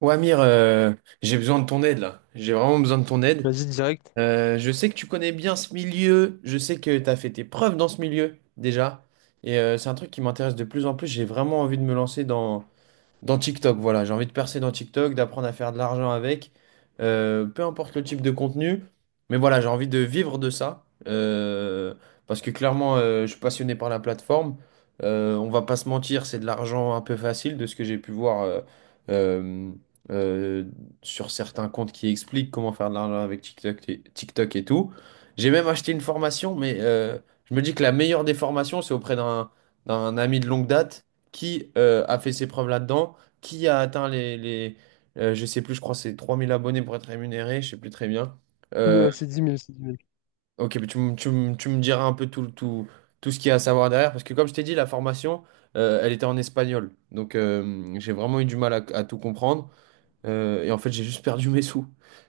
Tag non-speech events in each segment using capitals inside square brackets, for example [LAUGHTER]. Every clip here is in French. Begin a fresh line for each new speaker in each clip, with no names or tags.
Ouais, Amir, j'ai besoin de ton aide là. J'ai vraiment besoin de ton aide.
Vas-y, direct.
Je sais que tu connais bien ce milieu. Je sais que tu as fait tes preuves dans ce milieu déjà. Et c'est un truc qui m'intéresse de plus en plus. J'ai vraiment envie de me lancer dans TikTok, voilà, j'ai envie de percer dans TikTok, d'apprendre à faire de l'argent avec, peu importe le type de contenu, mais voilà, j'ai envie de vivre de ça, parce que clairement, je suis passionné par la plateforme. On va pas se mentir, c'est de l'argent un peu facile de ce que j'ai pu voir euh, euh, sur certains comptes qui expliquent comment faire de l'argent avec TikTok TikTok et tout. J'ai même acheté une formation, mais je me dis que la meilleure des formations, c'est auprès d'un ami de longue date qui a fait ses preuves là-dedans, qui a atteint les, je sais plus, je crois que c'est 3 000 abonnés pour être rémunéré, je sais plus très bien. Euh,
C'est dix mille.
ok, mais tu me diras un peu tout ce qu'il y a à savoir derrière, parce que comme je t'ai dit, la formation, elle était en espagnol, donc j'ai vraiment eu du mal à tout comprendre. Et en fait, j'ai juste perdu mes sous.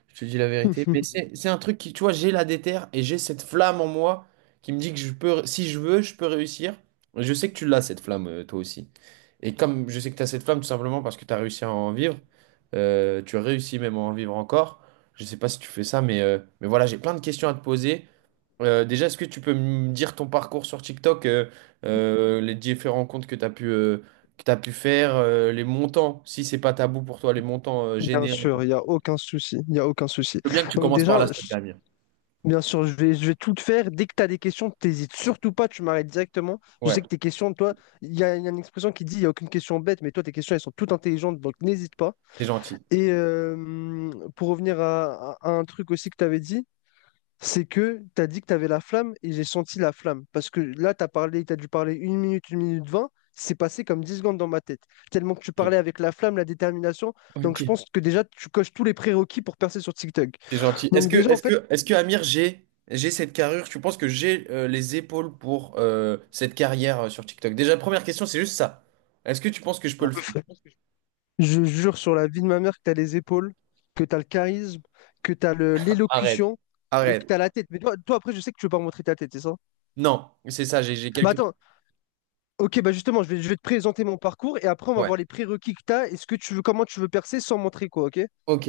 Je te dis la vérité. Mais
[LAUGHS]
c'est un truc qui, tu vois, j'ai la déterre et j'ai cette flamme en moi qui me dit que je peux, si je veux, je peux réussir. Et je sais que tu l'as, cette flamme, toi aussi. Et comme je sais que tu as cette flamme, tout simplement parce que tu as réussi à en vivre, tu as réussi même à en vivre encore. Je sais pas si tu fais ça, mais voilà, j'ai plein de questions à te poser. Déjà, est-ce que tu peux me dire ton parcours sur TikTok, les différents comptes que tu as pu, que tu pu faire, les montants, si c'est pas tabou pour toi, les montants
Bien
générés. Je
sûr, il n'y a aucun souci. Il n'y a aucun souci.
veux bien que tu
Donc
commences par là,
déjà,
s'il Amir.
bien sûr, je vais tout te faire. Dès que tu as des questions, t'hésites surtout pas, tu m'arrêtes directement. Je
Ouais,
sais que tes questions, toi, il y a une expression qui dit il n'y a aucune question bête, mais toi, tes questions, elles sont toutes intelligentes, donc n'hésite pas.
c'est gentil.
Et pour revenir à un truc aussi que tu avais dit, c'est que tu as dit que tu avais la flamme et j'ai senti la flamme. Parce que là, tu as parlé, tu as dû parler 1 minute 20, c'est passé comme 10 secondes dans ma tête. Tellement que tu
Ok.
parlais avec la flamme, la détermination. Donc
Ok.
je pense que déjà, tu coches tous les prérequis pour percer sur TikTok.
C'est gentil.
Donc déjà, en fait,
Est-ce que Amir, j'ai cette carrure? Tu penses que j'ai les épaules pour cette carrière sur TikTok? Déjà, première question, c'est juste ça. Est-ce que tu penses que je peux le faire?
ah, je jure sur la vie de ma mère que tu as les épaules, que tu as le charisme, que tu as
Arrête.
l'élocution et que
Arrête.
tu as la tête. Mais toi, toi, après, je sais que tu veux pas montrer ta tête, c'est ça?
Non, c'est ça, j'ai
Bah
quelques...
attends, ok, bah justement, je vais te présenter mon parcours et après, on va
Ouais.
voir les prérequis que tu as et ce que tu veux, comment tu veux percer sans montrer quoi, ok?
Ok.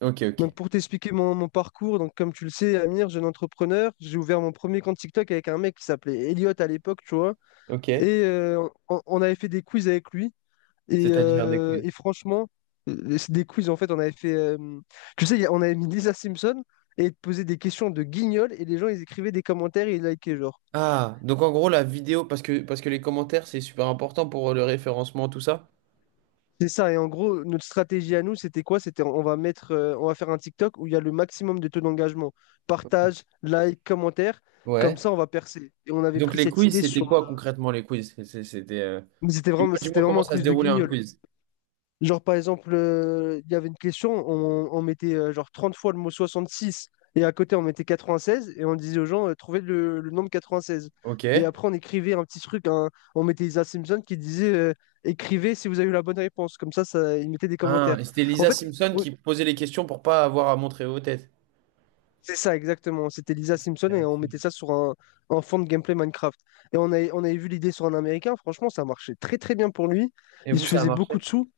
Ok, ok.
Donc pour t'expliquer mon parcours, donc comme tu le sais, Amir, jeune entrepreneur, j'ai ouvert mon premier compte TikTok avec un mec qui s'appelait Elliot à l'époque, tu vois.
Ok.
Et on avait fait des quiz avec lui. Et,
C'est-à-dire des
euh,
quiz.
et franchement, c'est des quiz, en fait, on avait fait... tu sais, on avait mis Lisa Simpson et il te posait des questions de guignol et les gens, ils écrivaient des commentaires et ils likaient, genre.
Ah, donc en gros, la vidéo, parce que les commentaires, c'est super important pour le référencement, tout ça.
C'est ça, et en gros, notre stratégie à nous, c'était quoi? C'était on va faire un TikTok où il y a le maximum de taux d'engagement. Partage, like, commentaire, comme
Ouais.
ça on va percer. Et on avait
Donc
pris
les
cette
quiz,
idée
c'était quoi
sur.
concrètement les quiz? C'était…
Mais c'était
Dis-moi,
vraiment,
dis-moi
c'était vraiment
comment
un
ça se
quiz de
déroulait un
guignol.
quiz.
Genre par exemple, il y avait une question, on mettait genre 30 fois le mot 66 et à côté on mettait 96 et on disait aux gens, trouvez le nombre 16. Et
Ok.
après on écrivait un petit truc, hein, on mettait Isa Simpson qui disait, écrivez si vous avez eu la bonne réponse. Comme ça, ils mettaient des
Ah,
commentaires.
et c'était
En
Lisa
fait,
Simpson
au-
qui posait les questions pour pas avoir à montrer vos têtes.
c'est ça, exactement. C'était Lisa Simpson et
Intéressant.
on mettait ça sur un fond de gameplay Minecraft. Et on avait vu l'idée sur un Américain. Franchement, ça marchait très très bien pour lui.
Et
Il
vous,
se
ça a
faisait beaucoup
marché?
de sous.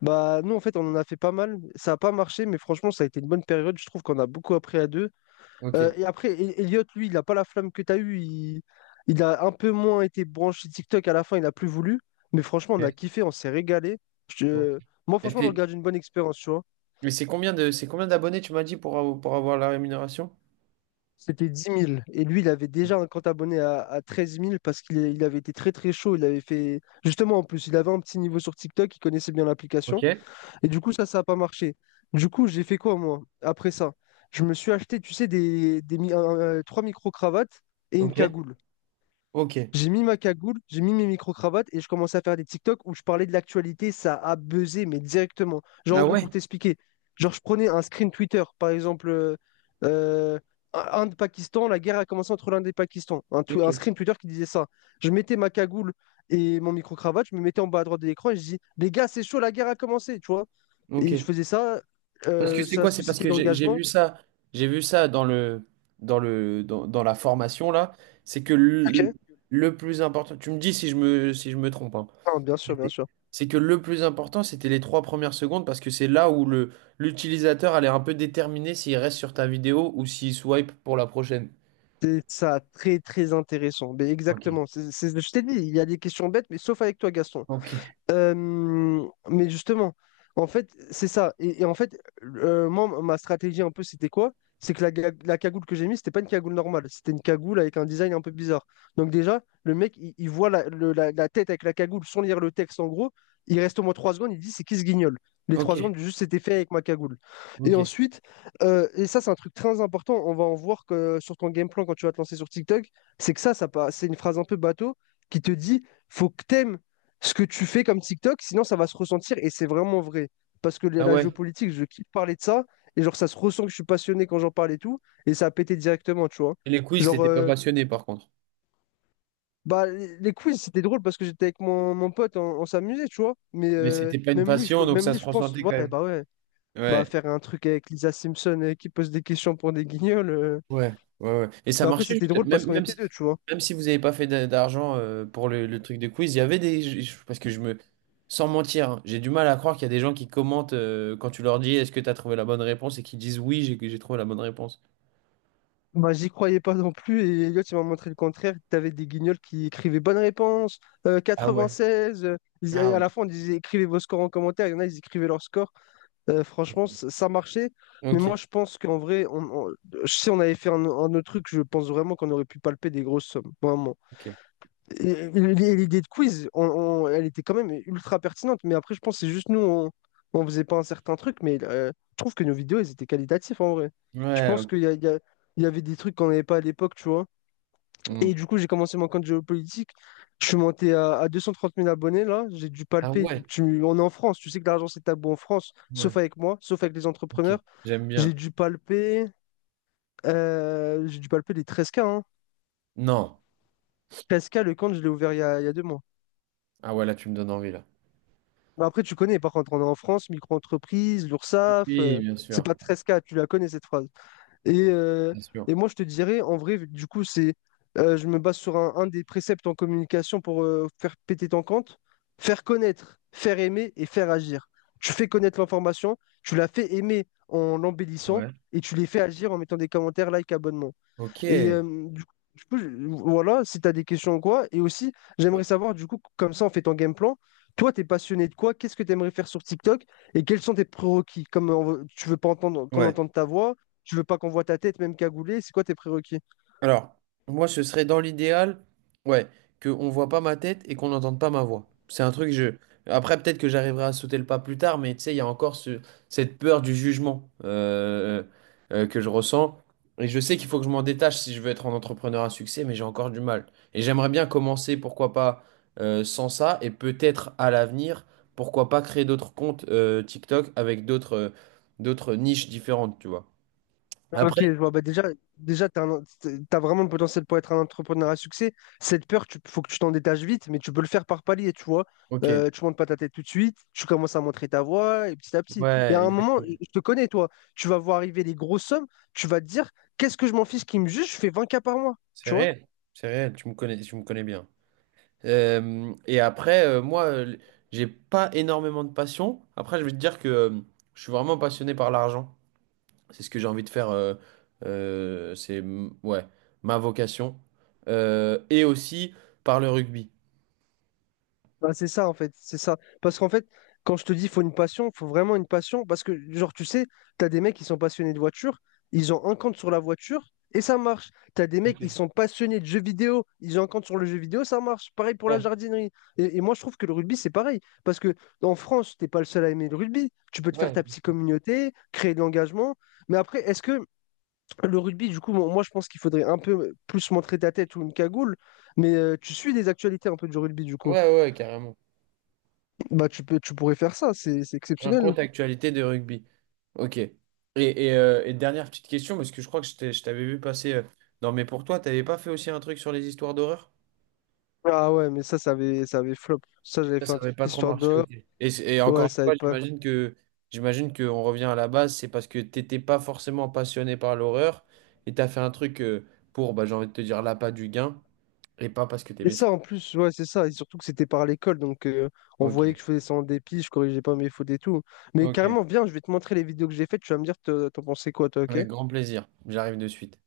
Bah, nous, en fait, on en a fait pas mal. Ça n'a pas marché, mais franchement, ça a été une bonne période. Je trouve qu'on a beaucoup appris à deux.
Ok.
Et après, Elliot, lui, il n'a pas la flamme que tu as eue. Il a un peu moins été branché TikTok à la fin. Il n'a plus voulu. Mais franchement, on a
Ok.
kiffé, on s'est régalé.
Bon.
Je- Moi,
Et
franchement, on
t'es-
regarde une bonne expérience, tu vois.
mais c'est combien de, c'est combien d'abonnés, tu m'as dit, pour avoir la rémunération?
C'était 10 000. Et lui, il avait déjà un compte abonné à 13 000 parce qu'il est- il avait été très très chaud. Il avait fait. Justement, en plus, il avait un petit niveau sur TikTok, il connaissait bien l'application.
Ok.
Et du coup, ça n'a pas marché. Du coup, j'ai fait quoi, moi, après ça? Je me suis acheté, tu sais, des mi- un- trois micro-cravates et une
Ok.
cagoule.
Ok.
J'ai mis ma cagoule, j'ai mis mes micro-cravates et je commençais à faire des TikTok où je parlais de l'actualité, ça a buzzé, mais directement. Genre, en
Ah
gros,
ouais?
pour t'expliquer, genre, je prenais un screen Twitter, par exemple, euh, Inde-Pakistan, la guerre a commencé entre l'Inde et le Pakistan. Un, tw-
Ok.
un screen Twitter qui disait ça. Je mettais ma cagoule et mon micro-cravate, je me mettais en bas à droite de l'écran et je dis, les gars, c'est chaud, la guerre a commencé, tu vois. Et je
Ok.
faisais ça,
Parce que c'est
ça
quoi? C'est parce
suscitait
que
de l'engagement.
j'ai vu ça dans la formation là. C'est que le,
Ok.
le plus important, tu me dis si je me trompe, hein.
Ah, bien sûr, bien
C'est
sûr.
c'est que le plus important, c'était les trois premières secondes parce que c'est là où l'utilisateur allait un peu déterminer s'il reste sur ta vidéo ou s'il swipe pour la prochaine.
C'est ça, très très intéressant. Mais
Ok.
exactement. Je t'ai dit, il y a des questions bêtes, mais sauf avec toi, Gaston.
Ok,
Mais justement, en fait, c'est ça. Et en fait, moi, ma stratégie un peu, c'était quoi? C'est que la cagoule que j'ai mise, c'était pas une cagoule normale. C'était une cagoule avec un design un peu bizarre. Donc déjà, le mec, il voit la tête avec la cagoule sans lire le texte, en gros. Il reste au moins 3 secondes, il dit, c'est qui ce guignol? Les trois secondes,
ok,
juste, c'était fait avec ma cagoule. Et
ok.
ensuite, ça, c'est un truc très important, on va en voir que sur ton game plan quand tu vas te lancer sur TikTok, c'est que ça, c'est une phrase un peu bateau qui te dit, faut que t'aimes ce que tu fais comme TikTok, sinon ça va se ressentir et c'est vraiment vrai. Parce que la
Ah
la
ouais.
géopolitique, je kiffe parler de ça et genre ça se ressent que je suis passionné quand j'en parle et tout et ça a pété directement, tu vois.
Et les quiz,
Genre,
t'étais pas passionné par contre.
bah, les quiz c'était drôle parce que j'étais avec mon pote, on s'amusait, tu vois. Mais
Mais
euh,
c'était pas une
même lui,
passion, donc
même
ça
lui,
se
je pense,
ressentait quand même.
ouais, bah
Ouais.
faire un truc avec Lisa Simpson qui pose des questions pour des guignols.
Ouais, ouais. Et ça
Bah après,
marchait
c'était
juste,
drôle parce qu'on était deux, tu vois.
même si vous n'avez pas fait d'argent pour le truc de quiz, il y avait des. Parce que je me. Sans mentir, hein, j'ai du mal à croire qu'il y a des gens qui commentent quand tu leur dis est-ce que tu as trouvé la bonne réponse et qui disent oui, j'ai trouvé la bonne réponse.
Bah, j'y croyais pas non plus, et Elliot, il m'a montré le contraire. T'avais des guignols qui écrivaient bonne réponse,
Ah ouais.
96.
Ah
À
ouais.
la fin, on disait écrivez vos scores en commentaire. Il y en a, ils écrivaient leur score. Franchement, ça marchait. Mais
Ok,
moi, je pense qu'en vrai, on- si on avait fait un autre truc, je pense vraiment qu'on aurait pu palper des grosses sommes. Vraiment.
ok.
Et l'idée de quiz, elle était quand même ultra pertinente, mais après, je pense que c'est juste nous, on faisait pas un certain truc, mais je trouve que nos vidéos, elles étaient qualitatives en vrai. Je
Ouais,
pense
ok.
qu'il y a- il y a- il y avait des trucs qu'on n'avait pas à l'époque, tu vois.
Hmm.
Et du coup, j'ai commencé mon compte géopolitique. Je suis monté à 230 000 abonnés, là. J'ai dû
Ah
palper.
ouais,
On est en France, tu sais que l'argent, c'est tabou en France, sauf
ouais,
avec moi, sauf avec les
ok.
entrepreneurs.
J'aime bien.
J'ai dû palper, j'ai dû palper les 13K, hein.
Non.
13K, le compte, je l'ai ouvert il y a 2 mois.
Ah ouais, là, tu me donnes envie, là.
Mais après, tu connais, par contre, on est en France, micro-entreprise, l'URSSAF,
Oui, bien
c'est
sûr,
pas 13K tu la connais cette phrase. Et, euh,
bien sûr.
et moi, je te dirais, en vrai, du coup, je me base sur un des préceptes en communication pour faire péter ton compte, faire connaître, faire aimer et faire agir. Tu fais connaître l'information, tu la fais aimer en l'embellissant
Ouais.
et tu les fais agir en mettant des commentaires, like, abonnement.
Ok.
Et du coup, voilà, si tu as des questions ou quoi, et aussi, j'aimerais savoir, du coup, comme ça, on fait ton game plan. Toi, t'es passionné de quoi? Qu'est-ce que tu aimerais faire sur TikTok? Et quels sont tes prérequis? Comme tu veux pas entendre qu'on
Ouais.
entende ta voix, tu veux pas qu'on voit ta tête, même cagoulée, c'est quoi tes prérequis?
Alors, moi, ce serait dans l'idéal, ouais, qu'on voit pas ma tête et qu'on n'entende pas ma voix. C'est un truc, je... Après, peut-être que j'arriverai à sauter le pas plus tard, mais tu sais, il y a encore cette peur du jugement que je ressens. Et je sais qu'il faut que je m'en détache si je veux être un entrepreneur à succès, mais j'ai encore du mal. Et j'aimerais bien commencer, pourquoi pas, sans ça, et peut-être à l'avenir, pourquoi pas créer d'autres comptes TikTok avec d'autres d'autres niches différentes, tu vois.
Ah, ok,
Après,
je vois. Bah déjà tu as, vraiment le potentiel pour être un entrepreneur à succès. Cette peur, il faut que tu t'en détaches vite, mais tu peux le faire par palier, tu vois.
ok.
Tu montes pas ta tête tout de suite, tu commences à montrer ta voix, et petit à petit. Et à
Ouais,
un moment,
exactement.
je te connais, toi, tu vas voir arriver des grosses sommes, tu vas te dire, qu'est-ce que je m'en fiche qui me juge, je fais 20K par mois,
C'est
tu vois.
réel, c'est réel, tu me connais bien. Et après, moi, j'ai pas énormément de passion. Après, je vais te dire que je suis vraiment passionné par l'argent. C'est ce que j'ai envie de faire. Ouais, ma vocation. Et aussi par le rugby.
Bah, c'est ça en fait, c'est ça. Parce qu'en fait, quand je te dis faut une passion, faut vraiment une passion. Parce que, genre, tu sais, t'as des mecs qui sont passionnés de voiture, ils ont un compte sur la voiture et ça marche. T'as des mecs
Ok.
qui sont passionnés de jeux vidéo, ils ont un compte sur le jeu vidéo, ça marche. Pareil pour la
Ouais,
jardinerie. Et moi, je trouve que le rugby, c'est pareil. Parce que en France, t'es pas le seul à aimer le rugby. Tu peux te faire
ouais,
ta petite communauté, créer de l'engagement. Mais après, est-ce que le rugby, du coup, moi, moi, je pense qu'il faudrait un peu plus montrer ta tête ou une cagoule. Mais tu suis des actualités un peu du rugby, du coup.
ouais, ouais, carrément.
Bah, tu pourrais faire ça, c'est
Un
exceptionnel.
compte actualité de rugby. Ok. Et, et dernière petite question, parce que je crois que je t'avais vu passer dans mes pour toi, t'avais pas fait aussi un truc sur les histoires d'horreur?
Ah ouais, mais ça, ça avait flop. Ça, j'avais
Ça,
fait
ça
un
n'avait
truc
pas trop
histoire
marché,
de.
ok. Et encore
Ouais,
une
ça avait
fois,
pas.
j'imagine qu'on revient à la base, c'est parce que t'étais pas forcément passionné par l'horreur et t'as fait un truc pour, bah, j'ai envie de te dire, l'appât du gain et pas parce que
Et
t'aimais ça.
ça, en plus, ouais, c'est ça. Et surtout que c'était par l'école, donc on
Ok,
voyait que je faisais ça en dépit, je corrigeais pas mes fautes et tout. Mais
ok,
carrément, viens, je vais te montrer les vidéos que j'ai faites, tu vas me dire, t'en pensais quoi, toi, ok?
avec grand plaisir. J'arrive de suite.